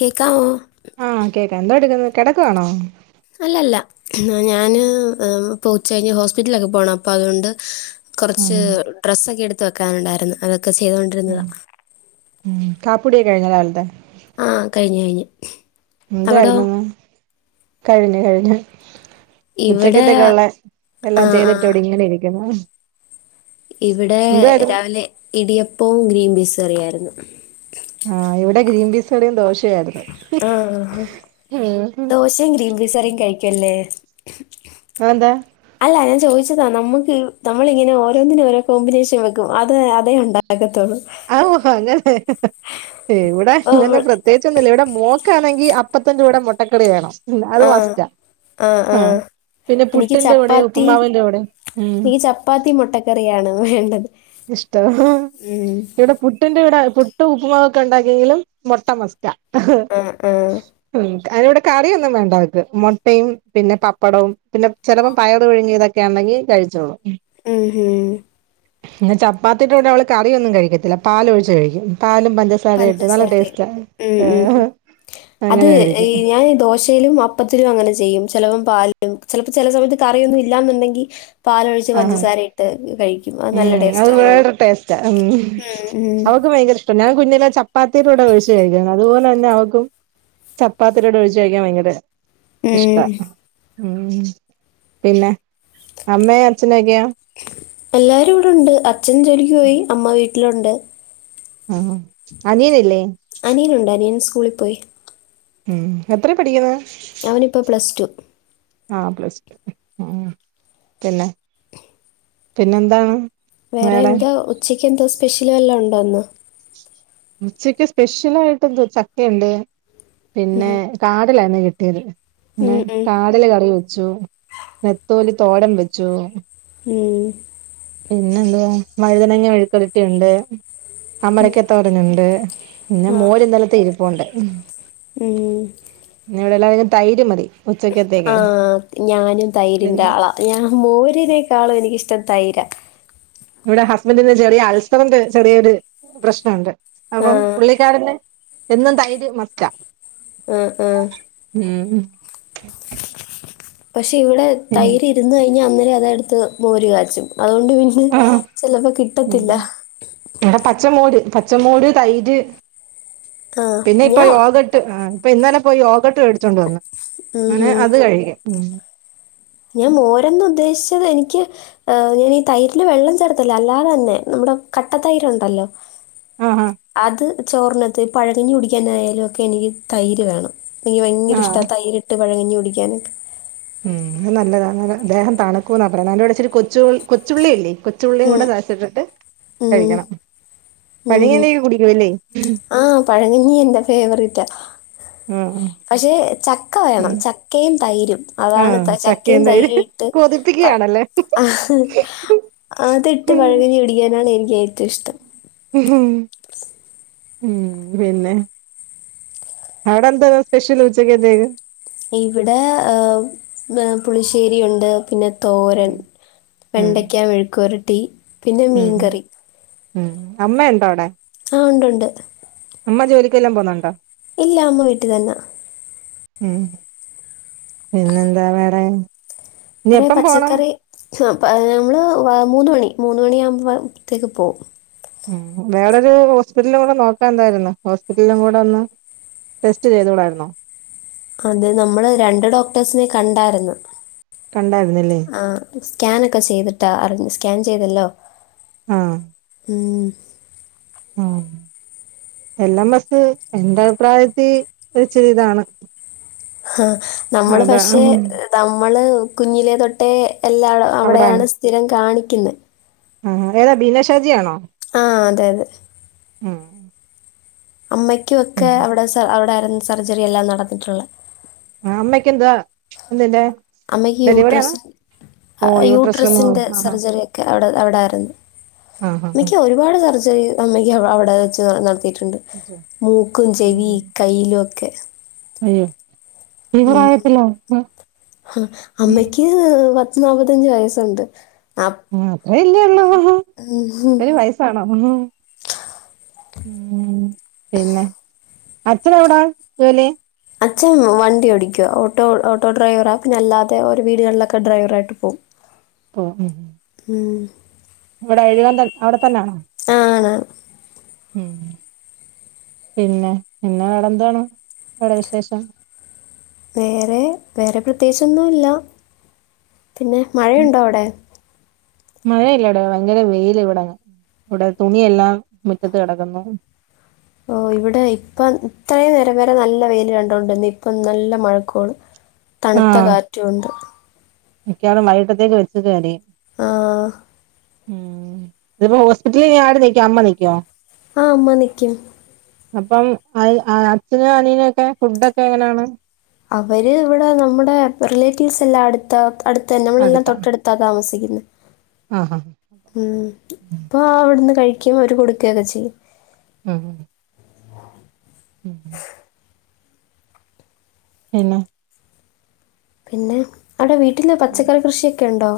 കേൾക്കാമോ ആ കേക്കാ എന്തോ എടുക്കുന്നു കിടക്കവാണോ അല്ലല്ല ഞാന് ഉച്ച കഴിഞ്ഞ് ഹോസ്പിറ്റലൊക്കെ പോണം അപ്പം അതുകൊണ്ട് ഉം കൊറച്ച് ഡ്രെസ്സൊക്കെ എടുത്ത് വെക്കാനുണ്ടായിരുന്നു അതൊക്കെ ചെയ്തോണ്ടിരുന്നതാ കാപ്പി കുടിയൊക്കെ കഴിഞ്ഞോ രാവിലത്തെ ആ കഴിഞ്ഞു കഴിഞ്ഞു അവിടോ എന്തായിരുന്നു കഴിഞ്ഞു കഴിഞ്ഞു ഇവിടെ ഉച്ചക്കത്തക്കെ ഉള്ള ആ എല്ലാം ആ ചെയ്തിട്ട് ഇവിടെ ഇങ്ങനെ ഇരിക്കുന്നു ഇവിടെ എന്തായിരുന്നു രാവിലെ ഇടിയപ്പവും ഗ്രീൻ പീസ് കറിയായിരുന്നു ആ ഇവിടെ ഗ്രീൻ പീസ് കറിയും ദോശ ആ ആ ഉം ദോശയും ഗ്രീൻ പീസ് കറിയും കഴിക്കല്ലേ അതെന്താ അല്ല ഞാൻ ചോദിച്ചതാ നമ്മുക്ക് നമ്മളിങ്ങനെ ഓരോന്നിനും ഓരോ കോമ്പിനേഷൻ വെക്കും അത് അതെ ഉണ്ടാക്ക അങ്ങനെ എവിടെ അപ്പോൾ ഇങ്ങനെ നമ്മൾ പ്രത്യേകിച്ചൊന്നുമില്ല ഇവിടെ മോ ക്കാ ആണെങ്കിൽ അപ്പത്തിന്റെ കൂടെ മുട്ടക്കറി വേണം ഇല്ല അത് മസ്റ്റാ ആ ആ ആഹ് പിന്നെ എനിക്ക് പുട്ടിന്റെ കൂടെ ചപ്പാത്തി ഉപ്പുമാവിന്റെ കൂടെ ഉം എനിക്ക് ചപ്പാത്തി മുട്ടക്കറിയാണ് വേണ്ടത് ഇഷ്ടം ഉം ഇവിടെ പുട്ടിന്റെ ഇവിടെ പുട്ട് ഉപ്പ്മാവൊക്കെ ഉണ്ടാക്കിയെങ്കിലും മൊട്ട മസ്റ്റ ആഹ് ആഹ് ഉം അതിവിടെ കറിയൊന്നും വേണ്ടക്ക് മുട്ടയും പിന്നെ പപ്പടവും പിന്നെ ചിലപ്പോ പയർ പുഴുങ്ങിയതൊക്കെ ആണെങ്ക ങ്കി കഴിച്ചോളും ഉം മ് ഇ ചപ്പാത്തി കൂടെ അവള് കറിയൊന്നും കഴിക്കത്തില്ല പാല് ഒഴിച്ച് കഴിക്കും പാലും പഞ്ചസാര ഇട്ട് നല്ല പഞ്ചസാരയും ടേസ്റ്റ് ഉം ആ ഉം അത് ഞാൻ ദോശയിലും അപ്പത്തിലും അങ്ങനെ ചെയ്യും ചിലപ്പം പാലിടും ചിലപ്പോ ചില സമയത്ത് കറിയൊന്നും ഇല്ലന്നുണ്ടെങ്കിൽ പാലൊഴിച്ച് ആഹ് പഞ്ചസാര ഇട്ട് കഴി ഉം അത് വേറെ ടേസ്റ്റ ഉം ഉം ഉം അവക്ക് ഭയങ്കര ഇഷ്ട്ടം ഞാൻ കുഞ്ഞിലെ ചപ്പാത്തിയിലൂടെ ഒഴിച്ച് കഴിക്കണം അതുപോലെ തന്നെ അവക്കും ചപ്പാത്തിയുടെ കൂടെ ഒഴിച്ച് കഴിക്കാൻ ഭയങ്കര ഉം. ഉ പിന്നെ അമ്മേം അച്ഛനൊക്കെയോ? എല്ലാരും ഇവിടുണ്ട് അച്ഛൻ ജോലിക്ക് പോയി അമ്മ വീട്ടിലുണ്ട്. ആഹ് അനിയനില്ലേ? അനിയനുണ്ട് അനിയൻ സ്കൂളി പോയി. ഉം എത്രെ പഠിക്കുന്ന്? അവനിപ്പോ പ്ലസ് ടു. ആഹ് പ്ലസ് ടു ആഹ് പിന്നെ പിന്നെന്താണ് വേറെ എന്താ ഉച്ചക്ക് എന്താ സ്പെഷ്യല് വല്ലോ ഉണ്ടോ ഇന്ന്? ഉച്ചക്ക് സ്പെഷ്യൽ ആയിട്ട് എന്തോ ചക്കയുണ്ട് പിന്നെ ഉം. കാരലായ്ന്നേ കി ട്ടിയത് പിന്നെ ഉം, ഉം, കാരല് കറി വെച്ചു നെത്തോലി തോരൻ വെച്ചു. ഉം പിന്നെ എന്തുവാ വഴുതനങ്ങ മെഴുക്കു ഒരട്ടിയുണ്ട്. ഉം, അമരക്ക തോരൻ ഉണ്ട് പിന്നെ ആ, മോര് ഇന്നലെത്തെ ഇരിപ്പുണ്ട്. ഉം. പിന്നെ ഇവിടെ എല്ലാവരും തൈര് മതി. ഉച്ചക്കത്തേക്കെ ആഹ് ഞാനും തൈരിന്റെ പിന്നെ ആളാ ഞാൻ മോരിനേക്കാളും എനിക്കിഷ്ടം തൈരാ ഇവിടെ ഹസ്ബൻറിന് ചെറിയ അൾസറിന്റെ ചെറിയൊരു പ്രശ്നവുണ്ട് ആ അപ്പം പുള്ളിക്കാരന് എന്നും തൈര് മസ്റ്റാ. ആഹ് ആഹ് ഉം ക്ഷേ ഇവിടെ തൈര് ഇരുന്ന് കഴിഞ്ഞാ അന്നേരം അതെടുത്ത് മോര് കാച്ചും. അതോണ്ട് പിന്നെ ആ ചെലപ്പോ കിട്ടത്തില്ല. ഇവിടെ പച്ചമോര് പച്ചമോര് തൈര് ആ പിന്നെ ഇപ്പൊ ഞാൻ യോഗട്ട് ആഹ് അപ്പ ഇന്നലെ പോയി യോഗട്ട് വേടിച്ചൊണ്ട് വന്ന് ഉം, അങ്ങനെ ഉം. അത് കഴിക്കും ഉം ഞാൻ മോരെന്ന് ഉദ്ദേശിച്ചത് എനിക്ക് ഏഫ് ഞാനീ തൈരില് വെള്ളം ചേർത്തല്ല അല്ലാതന്നെ ഇവടെ കട്ട തൈരുണ്ടല്ലോ. ആ ആ അത് ചോറിന ക്ലത്ത് പഴങ്കഞ്ഞി കുടിക്കാനായാലും ഒക്കെ എനിക്ക് തൈര് വേണം. എനിക്ക് ഭയങ്കര ആ ഇഷ്ടാ തൈര് ഇട്ട് പഴങ്കഞ്ഞി കുടിക്കാനൊക്കെ ഉം അത് നല്ലതാനേരം ദേഹം തണുക്കൂന്നാ പറയ്ണെ അയ്ൻ്റൂടെ ഇച്ചരി കൊച്ചുൾ കൊച്ചുള്ളിയില്ലേ കൊച്ചുള്ളിയും ഉം കൂടെ ചതച്ചിട്ടിട്ട് ഉം കഴിക്കണം ഉം ഉം. പഴങ്ങഞ്ഞിയെക്കെ കുടിക്കുവല്ലേ? ആഹ് പഴങ്ങഞ്ഞീ എന്റെ ഫേവറിറ്റാ ആ ഉം പക്ഷെ ചക്ക വേണം ചക്കയും തൈരും. ആ അതാണ് ചക്കയും ചക്കേം തൈര് തൈരും ഇട്ട് കൊതിപ്പിക്കുകയാണല്ലേ ആ അതിട്ട് പഴംകഞ്ഞി കുടിക്കാനാണ് എനിക്ക് ഏറ്റോം ഉം പിന്നെ അവിടെന്തോ സ്പെഷ്യൽ ഉച്ചക്കതേക്ക് ഇവിടെ ആ പുളിശ്ശേരി ഉണ്ട് പിന്നെ തോരൻ ഉം ഉം വെണ്ടയ്ക്ക മെഴുക്കുപെരട്ടി പിന്നെ ഉം മീൻകറി ഉം അമ്മ ഉണ്ടോ അവിടെ ഒണ്ടുണ്ട് അമ്മ ജോലിക്ക് വല്ലോം പോന്നൊണ്ടോ ഇല്ല അമ്മ വീട്ടിൽ തന്നാ ഉം പിന്നെ എന്താ വേറേ കൊറെേ പച്ചക്കറി നമ്മള് മൂന്ന് മണി മൂന്ന് മണി ആകുമ്പത്തേക്ക് പോകും ഉംവേറൊരു ഹോസ്പിറ്റലിലും കൂടെ നോക്കാൻ എന്തായിരുന്ന് ഹോസ്പിറ്റലിലും കൂടെ ഒന്ന് ടെസ്റ്റ് ചെയ്തുടായിരുന്നോ അത് നമ്മള് രണ്ട് ഡോക്ടേഴ്സിനെ കണ്ടായിരുന്നു കണ്ടായിരുന്നല്ലേ ആ സ്കാനൊക്കെ ചെയ്തിട്ടാ അറിഞ സ്കാൻ ചെയ്തല്ലോ ആഹ് ഇഹ് ഉം എല്ലെംഎസ് എന്റെ അഭിപ്രായത്തി ഒരു ചെറിതാണ് ആഹ് നമ്മള് പക്ഷെ നമ്മള് കുഞ്ഞിലെ തൊട്ടേ എല്ലാം അവിടെയാണ് സ്ഥിരം കാണിക്കുന്നേ ആ ഏതാ ബീനഷാജിയാണോ ആഹ് അതെ അതെ ഉം അമ്മക്കുംയൊക്കെ ഉം അവിടെ അവിടെ ആരുന്ന സർജറി എല്ലാം നടന്നിട്ടുള്ളെ ആ അമ്മക്ക് എന്താ എന്തിന്റ അമ്മയ്ക്ക് യൂട്രസി ഓ യൂട്രസ് റിമൂവൽ യൂട്രസിന്റെ ആഹ് സർജറിക്കെ അവിടെ അവിടെയാ രുന്നു ആഹ് ആഹ് ആഹ് അമ്മക്ക് ഒരുപാട് സർജറി അമ്മക്ക് അവിടെ വെച്ച് നടത്തി ണ്ട് മൂക്കും ഉം ചെവി കയ്യിലും ഒക്കെ അയ്യോ ഈ ഉം പ്രായത്തിലോ ആഹ് അമ്മക്ക്- പത്ത് നാപ്പത്തഞ്ചച് വയസ്സുണ്ട് അപ്- അത്ര ഇല്ല ഉള്ളോ ഉം. ഇത്ര [unintelligible] രി വയസാണോ ഉം പിന്നെ അച്ഛൻ എവിടാ ജോലി അച്ഛൻ വണ്ടി ഓടിക്കുക ഓട്ടോ ഓട്ടോ ഡ്രൈവറാ പിന്നെ അല്ലാതെ ഒരു വീടുകളിലൊക്കെ ഡ്രൈവറായിട്ട് പോകും ആ ഉ ഉ [unintelligible] ഉം ഇവിടെ എഴുകൻ തന്ന അവിടെ തന്നെണോ ആണ് ഉം പിന്നെ പിന്നെ വേരെ എന്താണ് അവിടെ വിശേഷം വേറെ വേറെ പ്രത്യേകിച്ച് ഒന്നുംയില്ല പിന്നെ മഴയുണ്ടോ അവിടെ മഴ ഇല്ലെടാ ഭയങ്കര വെയല് ഇവിടെ ഇവിടെ തുണിയെല്ലാം മിറ്റത്ത് കെടക്കുന്നു ഓ ഇവിടെ ഇപ്പ ഇത്രയും നേരം വേരെ നല്ല വെയില് കണ്ടൊടിരുന്നയാ ഇപ്പം നല്ല മഴക്കോള് തണുത്ത കാറ്റും ഒണ്ട് മിക്കാറും വൈകിട്ടത്തേക്ക് വച്ചത് കാര്യമായി ആ ഉം ഇത് ഇപ്പം ഹോസ്പിറ്റെൽ ആര് നിക്കും അമ്മ നിക്കോ? ആഹ് അമ്മ നിക്കും അപ്പം അയ് അച്ഛനും അനിയെനും ഒക്കെ ഫുഡൊക്കെ എങ്ങനെയാണ് അവെര് ഇവ്ടെ നമ്മുടെ റിലേറ്റീവ്സ് എല്ലാം അട്ത്താ അട്ത്തെന്നെ നമ്മളെല്ലാം അടുത്താ തൊട്ട അട്ത്താ താമസിക്ക് ന്നെ ആഹ് ഉം ഇപ്പാ അവ്ട്ന്ന് കഴി ക്കും അവെര് കൊട്ക്കെക്കെ ചെയ്യും ഉം ഉം പിന്നെ പിന്നെ അയുടെ വീട്ടിൽ പച്ചക്കറി കൃഷിയൊക്കെ ഇണ്ടോ?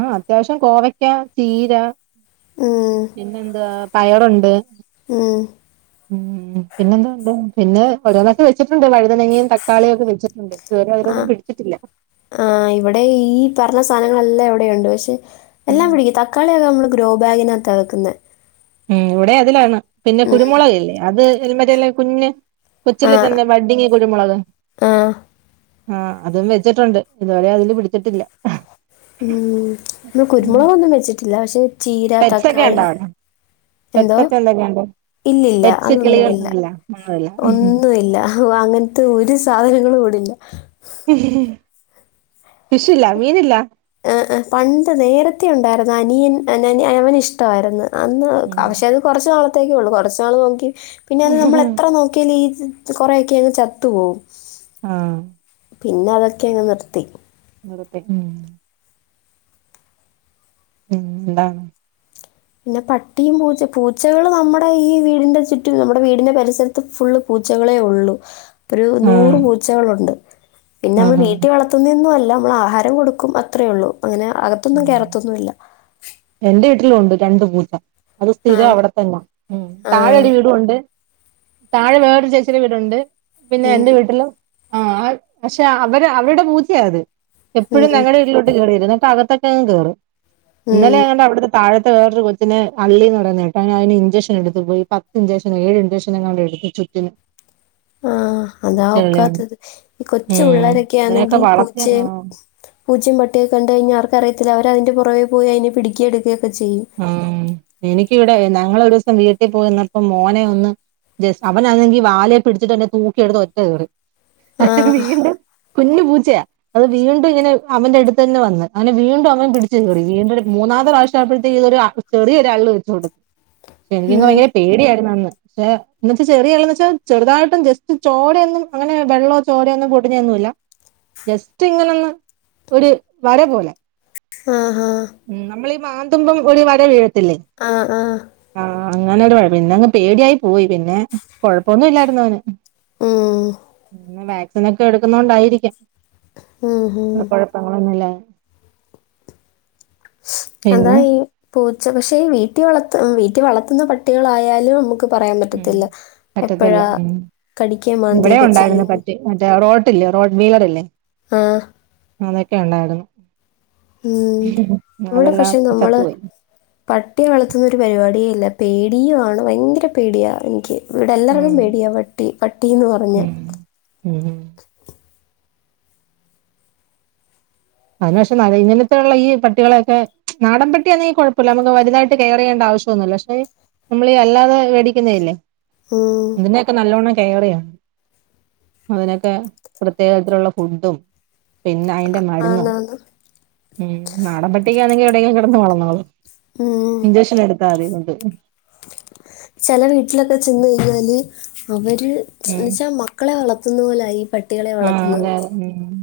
ആഹ് അത്യാവശ്യം കോവയ്ക്കാ, ചീരാ ഉം, പിന്നെന്തുവാ പയറുണ്ട് ഉം. ഉം പിന്നെ എന്താ ഉണ്ട് പിന്നെ ഒരോന്നൊക്കെ വെച്ച് ണ്ട് വഴ്തനങ്ങെയും തക്കാളിയും ഒക്കെ വെച്ച്ട്ട്ണ്ട് ഇത് വെരെ ആ അയിലൊന്നും പിടിച്ചിട്ടില്ല സാധങ്ങളെല്ലാം ഇവിടെയുണ്ട് പക്ഷെ ഉം എല്ലാം പിടിക്കും തക്കാളിയൊക്കെ നമ്മള് ഗ്രോ ബാഗിനകത്താ വെക്കുന്നെ ഉം ഇവിടെ അതിലാണ് പിന്നെ കുരുമുളകില്ലേ അത് മറ്റേല്ലേ ഈ കുഞ്ഞ് ആ കൊച്ചിലെ തന്നെ ബഡ്ഡിങ്ങ് കുരുമുളക് ആ ആഹ് അതും വെച്ചിട്ടുണ്ട് ഇതുവരെ അതില് പിടിച്ചിട്ടില്ല ഉം ഇവടെ കുരുമുളകൊന്നും വെച്ചിട്ടില്ല പക്ഷെ ചീര പെറ്റ്സൊക്കെ ഉണ്ടോ തക്കാളി അവിടെ പെറ്റ്സൊക്കെ എന്തോ എന്തൊക്കെ ഉണ്ട് ഇല്ലില്ല അതൊന്നുമില്ല ഒന്നുല്ല ഒന്നുമില്ല അങ്ങനത്തെ ഒരു സാധനങ്ങളും ഇ [unintelligible] വിഷോല്ല മീനില്ല ആഹ് ആഹ് പണ്ട് നേരത്ത ഉണ്ടായിരുന്നു അനിയൻ അവൻ ഇഷ്ടമായിരുന്നു അന്ന് പക്ഷേ അത് കുറച്ച് നാളത്തേക്കേ ഉള്ളൂ കുറച്ച് നാൾ നോക്കി പിന്നെ അത് നമ്മൾ എത്ര നോക്കിയാലും ഈ കൊറെയൊക്കെ അങ്ങ് ചത്തു പോവും ആഹ് പിന്നെ അതൊക്കെ അങ്ങ് നിർത്തി നിർത്തി ഉഠ ഉം ന്താണ് പിന്നെ പട്ടിയും പൂച്ച പൂച്ചകള് നമ്മുടെ ഈ വീടിന്റെ ചുറ്റും നമ്മുടെ വീടിന്റെ പരിസരത്ത് ഫുള്ള് പൂ ച്ചകളെ ഉള്ളൂ ഒരു ആഹ് നൂറുപൂച്ചകളുണ്ട് പിന്നെ നമ്മ ആഹ് വീട്ടിൽ വളർത്തുന്ന ഒന്നൂവല്ല നമ്മൾ ആഹാരം കൊടുക്കും അത്രേ ഉള്ളൂ അങ്ങനെ അകത്തൊന്നും കേറത്തൊന്നും ഇല്ല എന്റെ വീട്ടിലും ഉണ്ട് രണ്ട് പൂച്ച അത് ആ സ്ഥിരം അവിടെ തന്നെ ഉം ആ താഴെ ഒരു വീടും ഉണ്ട് താഴെ വേറൊരു ചേച്ചിയുടെ വീടുണ്ട് പിന്നെ ഉം, എൻ്റെ വീട്ടിലും ആ പക്ഷെ അവര് അവരുടെ പൂച്ചയാത് എപ്പോഴും ഉം, ഞങ്ങളുടെ വീട്ടിലോട്ട് കയറി വരും എന്നട്ട് അകത്തെ ക്കെയും കേറും ഉം. ഇന്നലെ ആണെങ്കിൽ അവിടുന്ന്‌ താഴെ ഇവിടെ വോറൊരു കൊച്ചിനെ അള്ളീന്ന്‌ പറയുന്ന കേട്ടു അതിന് ഇൻജെക്ഷൻ എടുത്തു പോയി പത്ത് ഇഞ്ചെക്ഷൻ ഏഴ് ഇൻജക്ഷനെങ്ങാണ്ട് എടുപ്പിച്ചു മ്ഹ് ആഹ് അതാ ഒക്കാത്തത് ഈ കൊച്ചു ഇതിനൊക്കെ പിള്ളേരൊക്കെയാണെങ്കി വളർത്തിയണോ പൂച്ചയും പൂജ്യം പട്ടി കഴിഞ്ഞഞ് ആർക്കറിയത്തില്ല അവര അതിന്റെ പുറവ പോയി അതിന് പിടിയെടുക്കുക ആ എനിക്കിവിടെ ഞങ്ങളൊരു ദിവസം വീട്ടിൽ പോയിവന്നപ്പം മോനെ ഒന്ന് അവനാണെങ്കി വാലെ പിടിച്ചിട്ട് തൂക്കിയെടുത്ത് ഒറ്റ ആ ഏറ് വീണ്ടും കുഞ്ഞു പൂച്ചയാ അത് വീണ്ടും ഇങ്ങനെ അവന്റെ അടുത്ത് തന്നെ വന്ന് അവനെ വീണ്ടും അവൻ പിടിച്ചു കീറി വീണ്ടും മൂന്നാത്തെ പ്രാവശ്യം അത് ഒരു ചെറിയൊരു അള്ള് വെച്ചു കൊടുത്തു പക്ഷെ എനിക്ക് ഉം, ഭയങ്കര പേടിയായിരുന്നു അന്ന് പക്ഷെ എന്ന് വെച്ചാ ചെറിയള്ള് എന്ന് വെച്ചാൽ ചെറുതായിട്ടും ജസ്റ്റ് ചോരയൊന്നും അങ്ങനെ വെള്ളോ ചോരയൊന്നും പൊടിഞ്ഞൊന്നും ഇല്ല ജസ്റ്റ് ഇങ്ങനെന്ന് ഒരു വര പോലെ ആഹ് ഉം നമ്മള് ഈ മാന്തുമ്പം ഒരു വര വീഴ ആഹ് ആഹ് അങ്ങനെരു കുഴപ്പം പിന്നങ്ങ് പേടിയായി പോയി പിന്നെ കൊഴപ്പോന്നും ഇല്ലായിരുന്നു അവന് ഉം, വാക്സിനൊക്കെ എടുക്കുന്ന കൊണ്ടായിരിക്കും ഉം, ഉം. കുഴപ്പങ്ങളൊന്നുല്ലാണ്ട് അതാ ഈ പോ പക്ഷേ വീട്ടിൽ വളർത്ത വീട്ടിൽ വളർത്തുന്ന പട്ടികളായാലും നമുക്ക് പറയാൻ ഉം പറ്റത്തില്ല പറ്റത്തില്ല എപ്പോഴാ ഉം കടിക്കുകയും ഇവിടെയും മാന്തിയൊക്കെ ഉണ്ടായിരുന്നു ചെയ്യുന്നു പട്ടി മറ്റേ റോഡ് റോഡ്ലീവർ അല്ലേ ആഹ് അതൊക്കെ ഉണ്ടായിരുന്നു ഉം ഇവിടെ അതെല്ലാം പക്ഷെ നമ്മള് ചത്തുപോയി പട്ടിയെ വളർത്തുന്നൊരു പരുപാടിയേയില്ല പേടിയുമാണ് ഭയങ്കര പേടിയാണ് എനിക്ക് ഇവിടെ എല്ലാർക്കും ഉം പേടിയാ പട്ടി പട്ടീന്ന് പറഞ്ഞാ ഉം ഉം അതിനു പക്ഷെ ഇങ്ങനത്തെെയുള്ള ഈ പട്ടികളെയൊക്കെ നാടൻ പട്ടിയാന്നെങ്കി കൊഴപ്പല്ല നമുക്ക് വലുതായിട്ട് കെയറ ചെയേണ്ടാവ ശൊന്നുല്ല. പക്ഷെ നമ്മളീ അല്ലാതെ വേടിക്കുന്നല്ലേ ഉം അതിനെക്കെ നല്ലോണം റാണ് അതിനെക്കെ പ്രത്യേകത്തിലുള്ള ഫുഡും പിന്നെ അയിന്റെ മരുന്നു ആത ഉം നാടൻ പട്ടിക്കാണെങ്കി എവിടെയെങ്കിലും കെടന്ന് വളർന്നോളൂ ഇഞ്ചക്ഷൻ എടുത്താൽ മതി കൊണ്ട് ചെല വീട്ടിലൊക്കെ ചെന്ന് കയിഞ്ഞാല് അവര് ര് ന്ന്വെച്ചാൽ മക്കളെ വളർത്തുന്ന പോലൊയി പ ആ അതെയ ഉം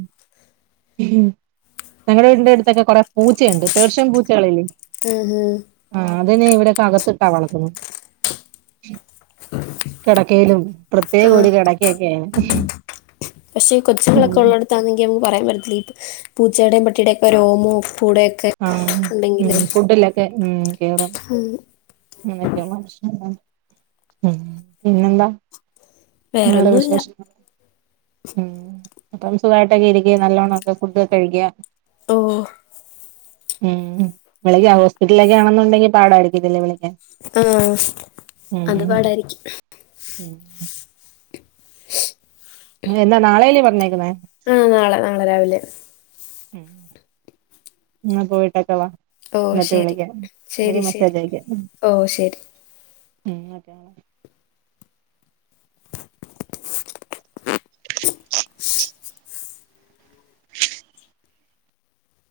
ഞങ്ങടെ വീടിന്റെടുത്തൊക്കെ കൊറെ പൂച്ചേണ്ട് പേർഷ്യൻ പൂച്ചകളെല്ല ആഹ ഹഹ അതിനെ ഇവിടെക്കകത്തിട്ടാ വളർത്തുന്നു കെടക്കയിലും പ്രത്യേകൊര് കെടക്കെക്കെയ്ന് പക്ഷെ കൊച്ചുങ്ങളൊക്കെ ഉള്ളടത്താണെങ്കി നമുക്ക് പറയാൻ പറ്റത്തി ഇപ്പൊ പൂച്ചേയുടെയും പട്ടിയുടെ ഒക്കെ രോമോ ഉപ്പൂടെയൊക്കെ ആഹ ഉ ഉണ്ടെങ്കിൽ ഫുഡ്ല്ലക്കെ ഉം കേറാം [unintelligible] പിന്നെന്താ നിങ്ങടെ വേറൊന്നുമില്ല വിശേഷങ്ങള് ഉം അപ്പം സുഖായിട്ടൊക്കെ ഇരിക്ക്യ നല്ലോണക്കെ ഫുഡക്കെ കഴിക്കുക ഓ ഉം വിളക്ക് ഹോസ്പിറ്റലിലേക്കെ ആണെന്നുണ്ടെങ്കിൽ പാടാരിക്കത്തില്ലേ വിള ആ അത് പാടായിരിക്കും ഉം ന്നെന്നാ നാളെല്ല് പറഞ്ഞേക്കുന്നേ ആഹ നാളെ നാളെ രാവിലെ ഉ ഇങ്ങ പോയിട്ടക്കവാ ഓ എന്നിട്ട് ശരി വിളിക്കാം ഇടക്ക് ശരി ശരി മെസ്സാജ് അയക്ക ഓ ശരി ഉം [inaudible]